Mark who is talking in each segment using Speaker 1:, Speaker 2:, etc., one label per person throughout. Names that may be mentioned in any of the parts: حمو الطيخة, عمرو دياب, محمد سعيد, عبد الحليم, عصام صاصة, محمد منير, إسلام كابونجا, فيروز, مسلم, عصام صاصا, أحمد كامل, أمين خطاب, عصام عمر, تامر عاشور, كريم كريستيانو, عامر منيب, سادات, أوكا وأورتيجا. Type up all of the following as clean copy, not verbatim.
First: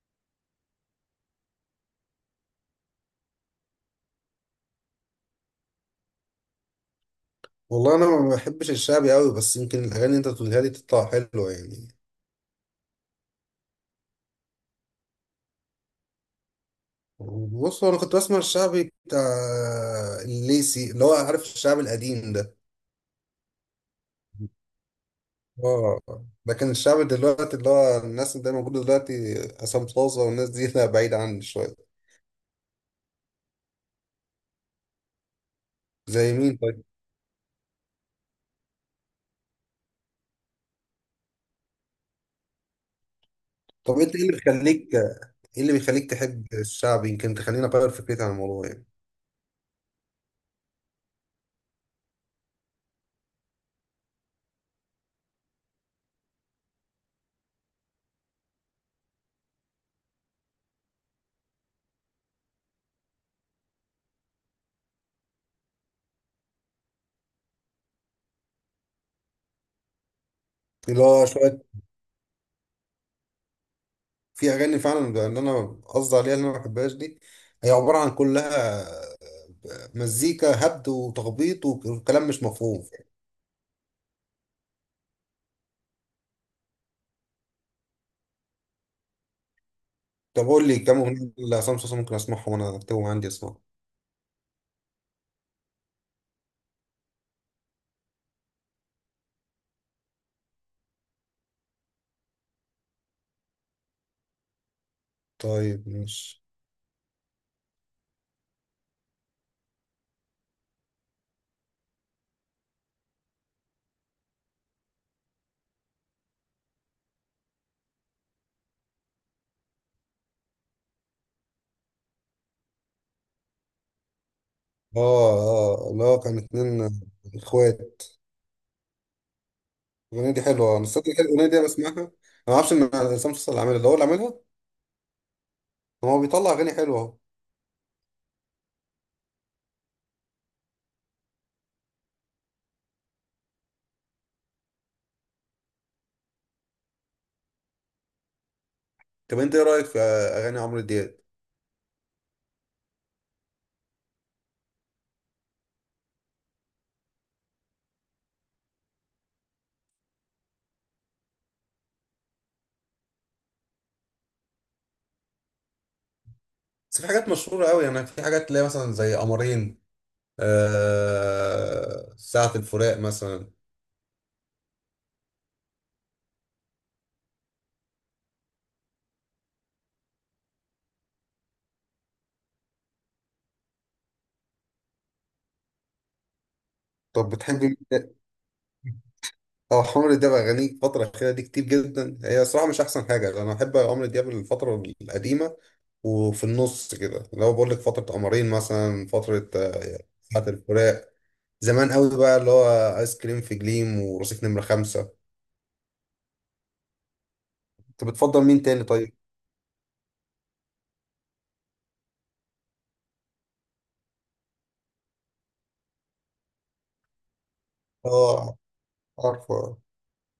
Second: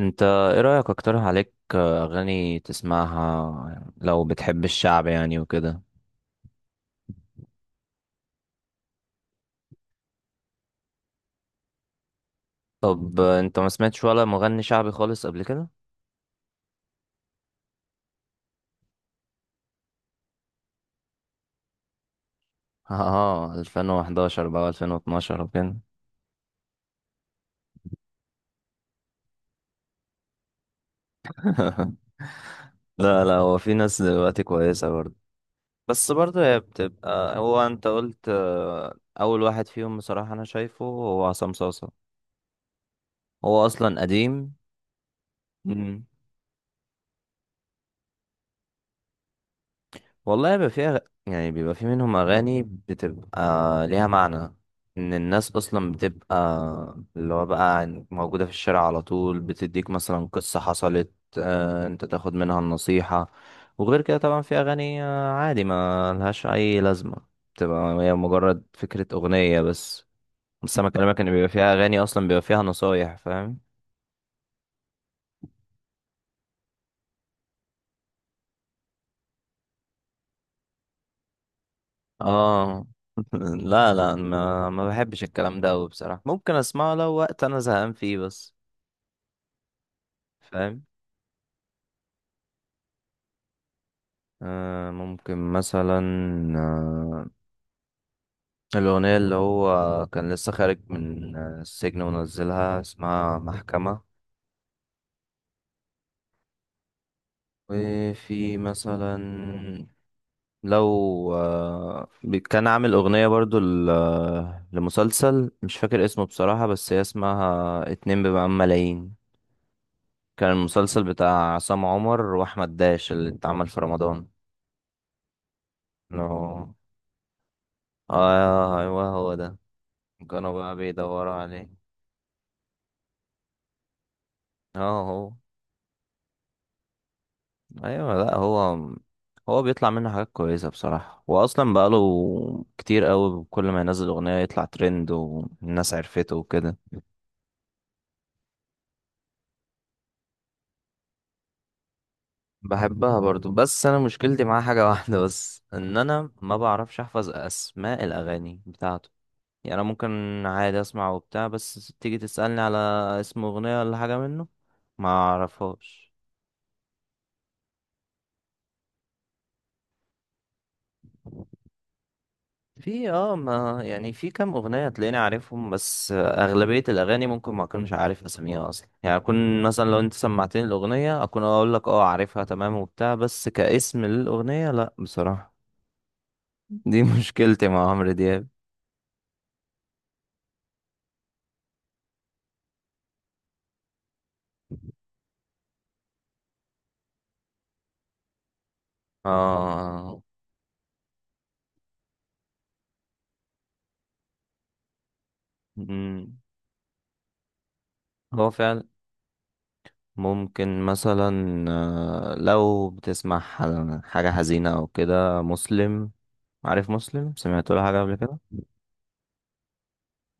Speaker 1: انت ايه رأيك؟ اقترح عليك اغاني تسمعها لو بتحب الشعب يعني وكده.
Speaker 2: والله انا ما بحبش الشعبي قوي، بس يمكن الاغاني اللي انت بتقولها لي تطلع حلوه يعني.
Speaker 1: طب انت ما سمعتش ولا مغني شعبي خالص قبل كده؟
Speaker 2: بص، هو انا كنت بسمع الشعبي بتاع الليسي اللي هو عارف الشعب القديم ده.
Speaker 1: اه، 2011 بقى 2012 وكده.
Speaker 2: اه. لكن الشعب دلوقتي اللي هو الناس اللي موجوده دلوقتي عصام صاصه والناس دي، لا بعيد عني شويه.
Speaker 1: لا لا، هو في ناس دلوقتي كويسة برضه. بس
Speaker 2: زي
Speaker 1: برضه
Speaker 2: مين
Speaker 1: هي
Speaker 2: طيب؟
Speaker 1: بتبقى، هو انت قلت، اول واحد فيهم بصراحة انا شايفه هو عصام صاصا. هو
Speaker 2: طب
Speaker 1: اصلا
Speaker 2: انت ايه اللي
Speaker 1: قديم.
Speaker 2: بيخليك ايه اللي
Speaker 1: مم.
Speaker 2: بيخليك تحب الشعبي، يمكن تخليني اغير فكرتي عن الموضوع يعني.
Speaker 1: والله بيبقى فيها، يعني بيبقى في منهم أغاني بتبقى ليها معنى، إن الناس أصلا بتبقى اللي هو بقى موجودة في الشارع على طول، بتديك مثلا قصة حصلت، أنت تاخد منها النصيحة. وغير كده طبعا في أغاني عادي ما لهاش أي لازمة، بتبقى هي مجرد فكرة أغنية بس. بس أنا
Speaker 2: اللي
Speaker 1: بكلمك
Speaker 2: هو
Speaker 1: إن بيبقى
Speaker 2: شويه،
Speaker 1: فيها أغاني أصلا بيبقى فيها نصايح، فاهم؟
Speaker 2: في اغاني فعلا ان انا قصدي عليها اللي انا ما بحبهاش دي، هي عباره عن كلها مزيكا هبد وتخبيط وكلام مش مفهوم.
Speaker 1: اه. لا لا، ما بحبش الكلام ده أوي بصراحة، ممكن أسمعه لو وقت أنا زهقان فيه بس.
Speaker 2: طب قول لي
Speaker 1: فاهم.
Speaker 2: كام اغنيه لعصام صاصا ممكن اسمعهم، وانا اكتبهم عندي اسمعهم.
Speaker 1: ممكن مثلا آه الأغنية اللي هو كان لسه خارج من السجن ونزلها، اسمها محكمة.
Speaker 2: طيب ماشي.
Speaker 1: وفي مثلا، لو كان عامل أغنية برضو لمسلسل مش فاكر اسمه بصراحة، بس هي اسمها اتنين بمقام ملايين. كان المسلسل بتاع عصام عمر وأحمد داش اللي اتعمل في رمضان.
Speaker 2: اه. اه، لا كان
Speaker 1: لو-
Speaker 2: اتنين اخوات.
Speaker 1: آه، أيوه هو ده.
Speaker 2: الاغنيه دي
Speaker 1: كانوا بقى
Speaker 2: حلوه، انا الصدق كده
Speaker 1: بيدوروا
Speaker 2: الاغنيه دي أنا
Speaker 1: عليه.
Speaker 2: بسمعها انا. ما اعرفش ان عصام صاصا اللي عاملها ده هو اللي عاملها.
Speaker 1: اه، هو.
Speaker 2: طب هو بيطلع اغاني حلوه اهو.
Speaker 1: ايوه، لا هو بيطلع منه حاجات كويسه بصراحه، واصلا بقاله كتير قوي، كل ما ينزل اغنيه يطلع ترند والناس عرفته وكده.
Speaker 2: طب انت ايه رايك في اغاني عمرو دياب؟
Speaker 1: بحبها برضو، بس انا مشكلتي معاه حاجه واحده بس، ان انا ما بعرفش احفظ اسماء الاغاني بتاعته. يعني انا ممكن عادي اسمع وبتاع، بس تيجي تسالني على اسم اغنيه ولا حاجه منه ما اعرفهاش.
Speaker 2: بس في حاجات مشهوره قوي يعني، في حاجات تلاقي مثلا زي قمرين، ساعة الفراق
Speaker 1: في
Speaker 2: مثلا.
Speaker 1: ما يعني في كام اغنيه تلاقيني عارفهم، بس اغلبيه الاغاني ممكن ما اكونش عارف اساميها اصلا، يعني اكون مثلا لو انت سمعتني الاغنيه اكون اقول لك اه، عارفها تمام وبتاع، بس كاسم للاغنيه لا بصراحه. دي
Speaker 2: طب
Speaker 1: مشكلتي
Speaker 2: بتحبي.
Speaker 1: مع عمرو دياب.
Speaker 2: اه، عمرو دياب اغانيه الفتره الاخيره دي كتير جدا، هي صراحه مش احسن حاجه. انا بحب عمرو دياب الفتره القديمه، وفي النص كده اللي هو بقول لك فتره قمرين مثلا، فتره
Speaker 1: اه.
Speaker 2: ساعه الفراق، زمان قوي بقى، اللي هو ايس كريم في جليم ورصيف نمره 5.
Speaker 1: مم.
Speaker 2: انت بتفضل
Speaker 1: هو
Speaker 2: مين
Speaker 1: فعلا
Speaker 2: تاني طيب؟
Speaker 1: ممكن مثلا، لو بتسمع حاجه حزينه او كده، مسلم. عارف مسلم؟ سمعت له حاجه قبل كده.
Speaker 2: اه، عارفه.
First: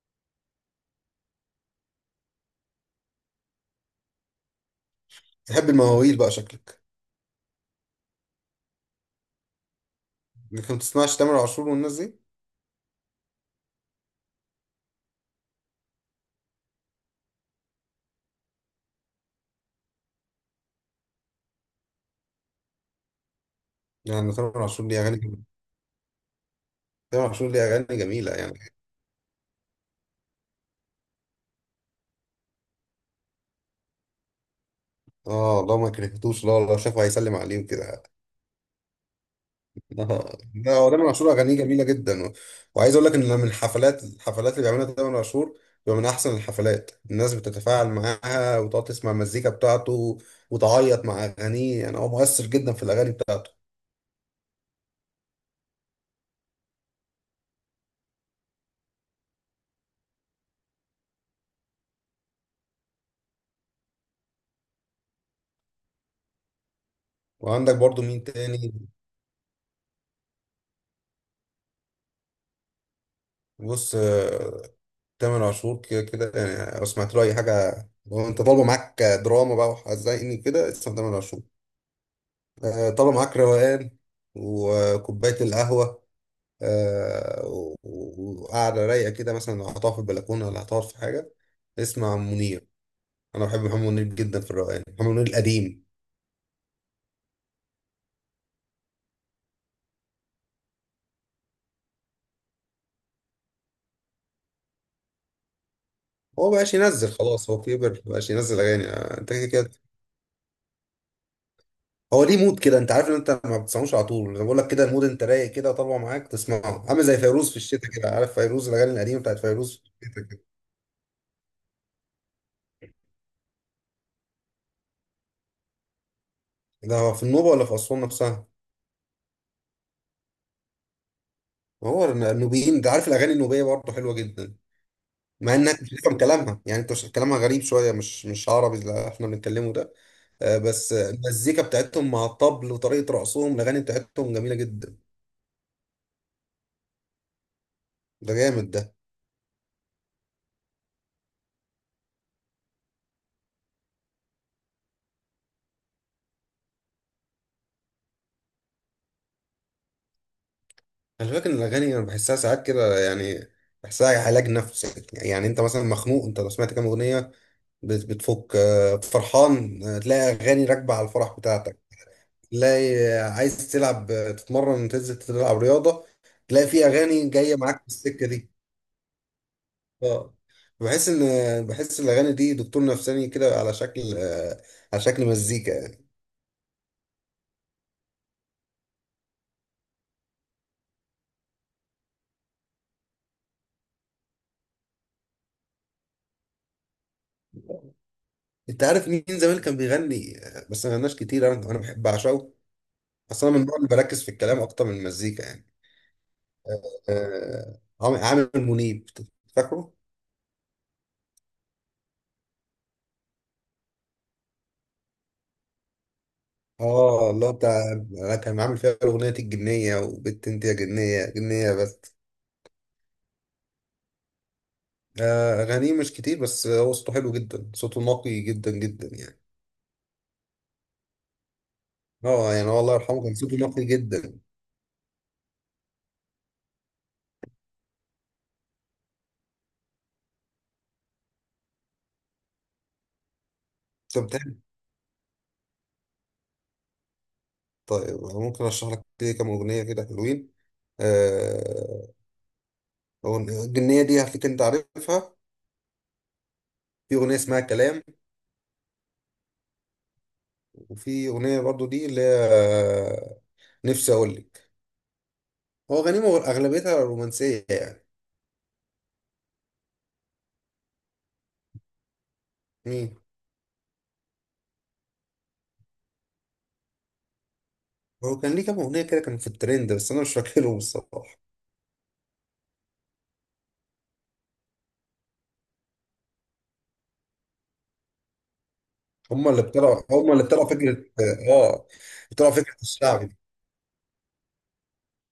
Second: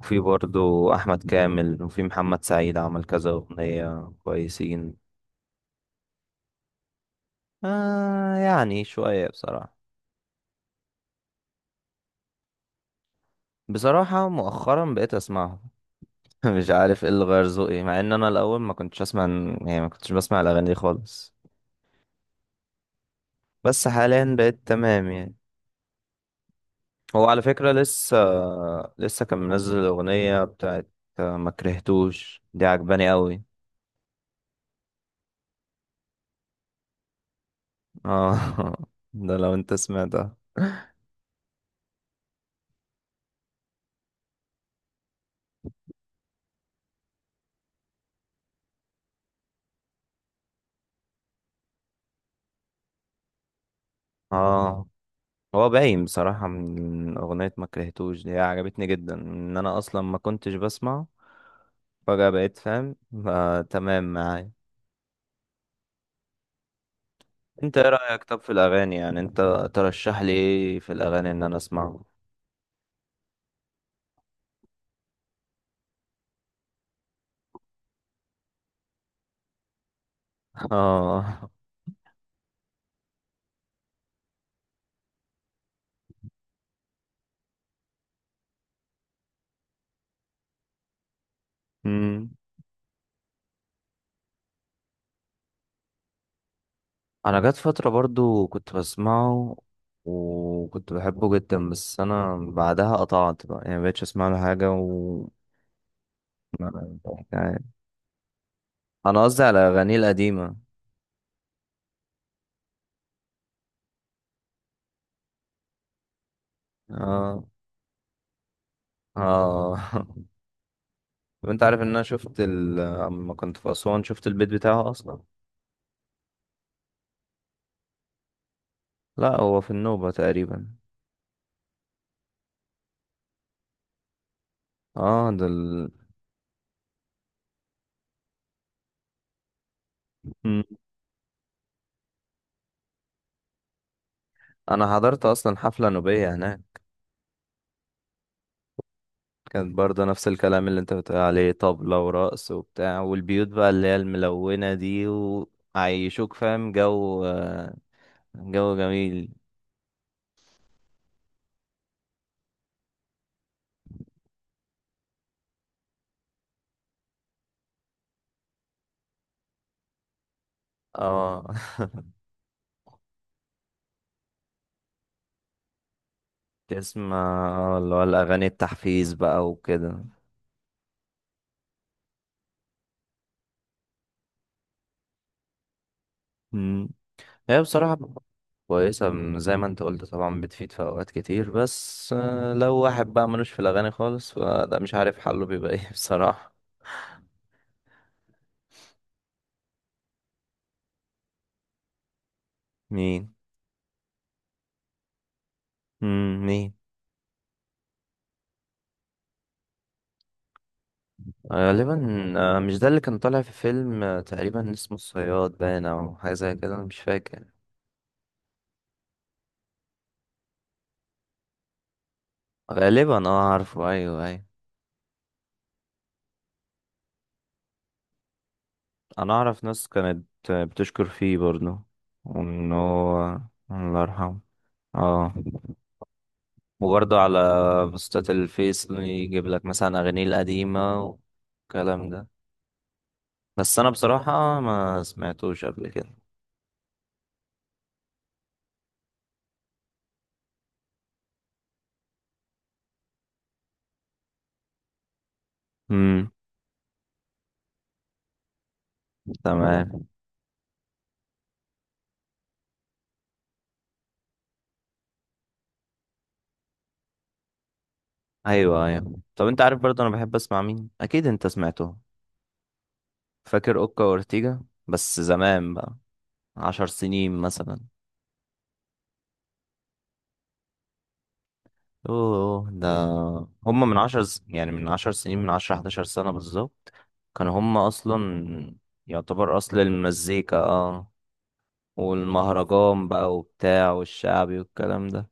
Speaker 1: وفي برضو أحمد كامل، وفي محمد سعيد عمل كذا أغنية كويسين.
Speaker 2: تحب المواويل بقى شكلك.
Speaker 1: آه، يعني شوية بصراحة.
Speaker 2: لكن ما بتسمعش تامر عاشور والناس دي.
Speaker 1: بصراحة مؤخرا بقيت أسمعهم. مش عارف ايه اللي غير ذوقي مع ان انا الاول ما كنتش اسمع. يعني ما كنتش بسمع الاغاني دي خالص. بس
Speaker 2: يعني
Speaker 1: حاليا بقيت
Speaker 2: تامر عاشور ليه
Speaker 1: تمام
Speaker 2: اغاني
Speaker 1: يعني.
Speaker 2: جميله،
Speaker 1: هو
Speaker 2: تامر
Speaker 1: على
Speaker 2: عاشور ليه
Speaker 1: فكرة
Speaker 2: اغاني
Speaker 1: لسه
Speaker 2: جميله يعني.
Speaker 1: لسه كان منزل الاغنية بتاعت ما كرهتوش، دي عجباني قوي.
Speaker 2: اه والله، ما كرهتوش، لا لا، شافه هيسلم عليه كده.
Speaker 1: اه. ده لو انت
Speaker 2: ده.
Speaker 1: سمعتها.
Speaker 2: هو تامر عاشور اغانيه جميله جدا، وعايز اقول لك ان من الحفلات اللي بيعملها تامر عاشور بيبقى من احسن الحفلات. الناس بتتفاعل معاها وتقعد تسمع المزيكا بتاعته، وتعيط مع اغانيه. يعني هو مؤثر جدا في الاغاني بتاعته.
Speaker 1: اه، هو باين بصراحة من أغنية ما كرهتوش، دي عجبتني جدا إن أنا أصلا ما كنتش بسمع. فجأة بقيت فاهم، فتمام معايا.
Speaker 2: وعندك
Speaker 1: أنت إيه
Speaker 2: برضو
Speaker 1: رأيك
Speaker 2: مين
Speaker 1: طب في
Speaker 2: تاني؟
Speaker 1: الأغاني؟ يعني أنت ترشح لي إيه في الأغاني إن أنا أسمعه؟
Speaker 2: بص، تامر عاشور كده كده يعني، لو سمعت له اي حاجه. لو انت طالبه معاك دراما بقى وحزيني كده، اسمع تامر عاشور.
Speaker 1: آه.
Speaker 2: طالبه معاك روقان وكوبايه القهوه، وقاعدة رايقة كده مثلا، لو هتقعد في البلكونة ولا هتقعد في حاجة، اسمع
Speaker 1: أمم.
Speaker 2: منير. أنا بحب محمد منير جدا في الروقان، محمد منير القديم.
Speaker 1: أنا جات فترة برضو كنت بسمعه، وكنت بحبه جدا، بس أنا بعدها قطعت بقى يعني مبقتش أسمع له حاجة و...
Speaker 2: هو مبقاش ينزل خلاص، هو
Speaker 1: يعني
Speaker 2: كبر مبقاش ينزل أغاني،
Speaker 1: أنا
Speaker 2: أنت
Speaker 1: قصدي
Speaker 2: كده
Speaker 1: على
Speaker 2: كده.
Speaker 1: أغانيه القديمة.
Speaker 2: هو ليه مود كده، أنت عارف إن أنت ما بتسمعوش على طول. أنا بقول لك كده، المود أنت رايق كده طالع معاك تسمعه، عامل زي
Speaker 1: آه.
Speaker 2: فيروز في الشتاء كده، عارف فيروز الأغاني القديمة بتاعت فيروز.
Speaker 1: آه. طب انت عارف ان انا شفت اما كنت في اسوان شفت البيت بتاعه اصلا.
Speaker 2: ده هو في النوبة ولا في أسوان نفسها؟
Speaker 1: لا، هو في النوبة تقريبا.
Speaker 2: هو النوبيين، أنت عارف الأغاني النوبية برضه حلوة جدا،
Speaker 1: اه، ده.
Speaker 2: مع انك مش هتفهم كلامها يعني، انت كلامها غريب شويه، مش عربي اللي احنا بنتكلمه ده.
Speaker 1: مم.
Speaker 2: بس المزيكا بتاعتهم مع الطبل وطريقة رقصهم، الأغاني بتاعتهم جميلة
Speaker 1: انا
Speaker 2: جدا.
Speaker 1: حضرت اصلا حفلة نوبية هناك.
Speaker 2: ده جامد ده.
Speaker 1: كانت برضه نفس الكلام اللي انت بتقول عليه، طبلة ورقص وبتاع، والبيوت بقى اللي هي الملونة دي. وعيشوك، فاهم؟ جو جميل.
Speaker 2: أنا فاكر إن الأغاني أنا بحسها ساعات كده يعني، بحسها علاج نفسي يعني. أنت مثلا مخنوق أنت، لو سمعت كام أغنية بتفك. فرحان، تلاقي أغاني راكبة على الفرح
Speaker 1: اه.
Speaker 2: بتاعتك. تلاقي عايز تلعب، تتمرن تنزل تلعب رياضة، تلاقي في أغاني جاية
Speaker 1: تسمع
Speaker 2: معاك في
Speaker 1: اللي هو
Speaker 2: السكة
Speaker 1: الاغاني
Speaker 2: دي.
Speaker 1: التحفيز بقى وكده.
Speaker 2: اه. بحس إن الأغاني دي دكتور نفساني كده، على شكل مزيكا.
Speaker 1: هي بصراحة كويسة، زي ما انت قلت طبعا، بتفيد في أوقات كتير، بس لو واحد بقى ملوش في الأغاني خالص فده مش عارف حله بيبقى ايه بصراحة.
Speaker 2: انت عارف مين زمان كان بيغني، بس ما غناش كتير، انا بحب اعشقه،
Speaker 1: مين؟
Speaker 2: اصلا من النوع اللي بركز في الكلام اكتر من المزيكا يعني.
Speaker 1: مين؟
Speaker 2: عامر منيب. فاكره؟
Speaker 1: غالبا. مش ده اللي كان طالع في فيلم تقريبا اسمه الصياد باين أو حاجة زي كده، أنا مش
Speaker 2: اه
Speaker 1: فاكر.
Speaker 2: الله، بتاع كان عامل فيها اغنيه الجنيه، وبت انت يا جنيه جنيه بس.
Speaker 1: غالبا. اه، عارفه. أيوه، أيوه.
Speaker 2: اغانيه مش كتير، بس هو صوته حلو جدا، صوته نقي جدا جدا
Speaker 1: أنا
Speaker 2: يعني.
Speaker 1: أعرف ناس كانت بتشكر فيه برضه،
Speaker 2: اه يعني
Speaker 1: وإن
Speaker 2: هو الله يرحمه كان
Speaker 1: هو...
Speaker 2: صوته نقي
Speaker 1: الله
Speaker 2: جدا.
Speaker 1: يرحمه. اه. وبرضه على بوستات الفيس يجيب لك مثلا أغانيه القديمة والكلام ده. بس أنا
Speaker 2: طب
Speaker 1: بصراحة
Speaker 2: بتحب.
Speaker 1: ما سمعتوش قبل كده.
Speaker 2: طيب ممكن اشرح لك كده كام اغنيه كده حلوين. آه الجنيه دي هتلاقيك انت عارفها.
Speaker 1: امم.
Speaker 2: في اغنيه اسمها كلام،
Speaker 1: تمام.
Speaker 2: وفي اغنيه برضو دي اللي هي، نفسي اقول لك، هو غنيمه اغلبيتها رومانسيه يعني.
Speaker 1: أيوه، أيوه. طب أنت عارف برضه أنا بحب أسمع مين؟ أكيد أنت سمعته.
Speaker 2: مين.
Speaker 1: فاكر أوكا وأورتيجا؟ بس زمان بقى، 10 سنين مثلا.
Speaker 2: هو كان ليه كام اغنيه كده كانوا في الترند، بس انا مش فاكرهم الصراحه.
Speaker 1: أوه، ده. هما يعني من 10 سنين، من عشرة حداشر سنة بالظبط، كانوا هما أصلا يعتبر أصل
Speaker 2: هم اللي
Speaker 1: المزيكا.
Speaker 2: اخترعوا فكره.
Speaker 1: اه،
Speaker 2: اه اخترعوا فكره
Speaker 1: والمهرجان
Speaker 2: الشعب
Speaker 1: بقى
Speaker 2: دي،
Speaker 1: وبتاع والشعبي والكلام ده.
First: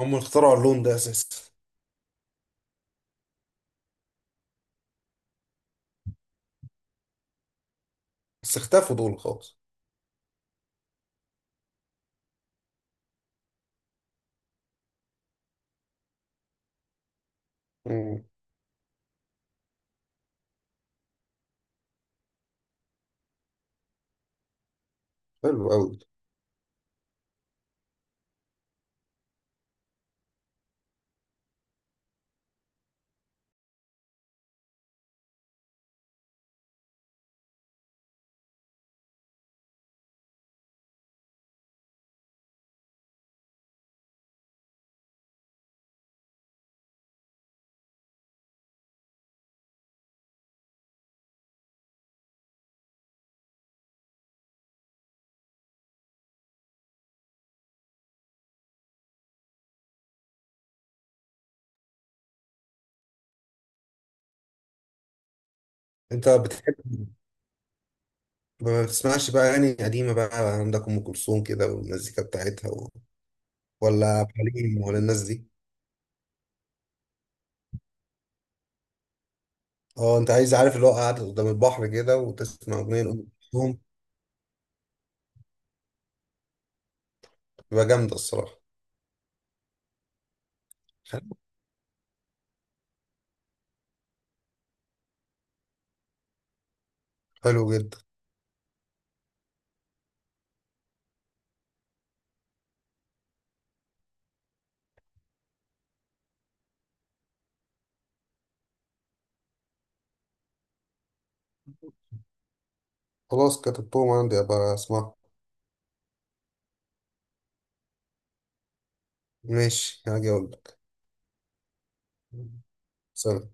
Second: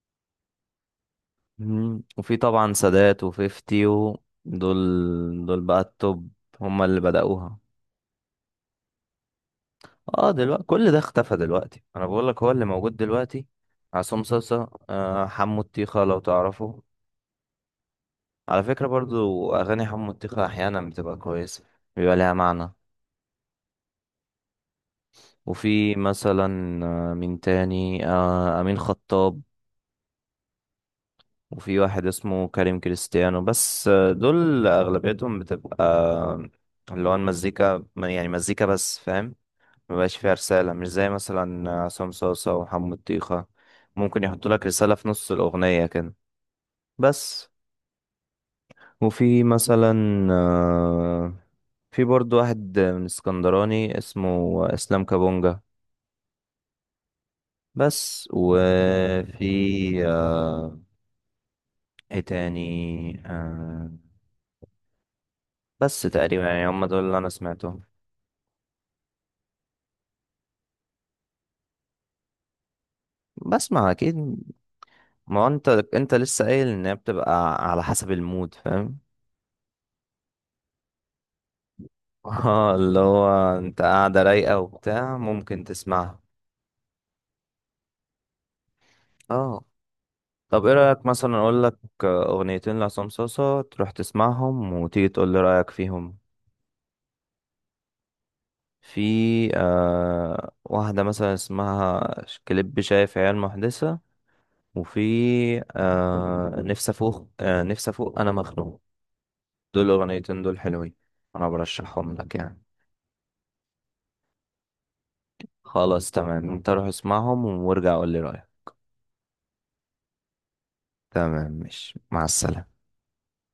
Speaker 2: هم اللي اخترعوا اللون ده اساسا.
Speaker 1: مم. وفي طبعا سادات وفيفتي دول. دول بقى التوب، هما اللي بدأوها.
Speaker 2: بس اختفوا دول خالص.
Speaker 1: اه، دلوقتي كل ده اختفى. دلوقتي انا بقول لك هو اللي موجود دلوقتي عصام صاصا، حمو الطيخة لو تعرفه.
Speaker 2: مم.
Speaker 1: على فكرة برضو اغاني حمو الطيخة احيانا بتبقى كويسة، بيبقى لها معنى.
Speaker 2: حلو
Speaker 1: وفي
Speaker 2: قوي.
Speaker 1: مثلا مين تاني؟ امين خطاب. وفي واحد اسمه كريم كريستيانو، بس دول أغلبيتهم بتبقى اللي هو المزيكا يعني مزيكا بس، فاهم. مبقاش فيها رسالة، مش زي مثلا عصام صاصة وحمو طيخة، ممكن يحطوا لك رسالة في نص الأغنية كده بس. وفي مثلا آه، في برضو واحد من اسكندراني اسمه إسلام كابونجا، بس وفي ايه تاني؟ آه، بس
Speaker 2: انت
Speaker 1: تقريبا يعني
Speaker 2: بتحب.
Speaker 1: هم دول اللي أنا سمعتهم.
Speaker 2: ما بتسمعش بقى اغاني قديمه بقى؟ عندك ام كلثوم كده والمزيكا بتاعتها
Speaker 1: بسمع
Speaker 2: ولا
Speaker 1: اكيد.
Speaker 2: عبد الحليم ولا الناس
Speaker 1: ما
Speaker 2: دي؟
Speaker 1: هو انت لسه قايل ان هي بتبقى على حسب المود، فاهم.
Speaker 2: اه. انت عايز عارف اللي هو قاعد قدام البحر كده،
Speaker 1: اه،
Speaker 2: وتسمع
Speaker 1: اللي
Speaker 2: اغنيه لأم
Speaker 1: هو
Speaker 2: كلثوم،
Speaker 1: انت قاعده رايقه وبتاع، ممكن تسمعها.
Speaker 2: تبقى جامده الصراحه.
Speaker 1: اه. طب ايه رايك
Speaker 2: حلو.
Speaker 1: مثلا اقول لك اغنيتين لعصام صوصه تروح تسمعهم وتيجي تقول لي رايك فيهم؟
Speaker 2: حلو جدا.
Speaker 1: في واحده مثلا اسمها كليب شايف عيال محدثه. وفي آه نفسي افوق، آه نفسي افوق انا مخنوق. دول الاغنيتين دول حلوين، انا برشحهم لك يعني.
Speaker 2: خلاص كتبتهم عندي ابقى اسمعهم.
Speaker 1: خلاص تمام، انت روح اسمعهم وارجع قول لي رأيك.
Speaker 2: ماشي، هاجي اقول لك.
Speaker 1: تمام، ماشي، مع السلامة.
Speaker 2: سلام.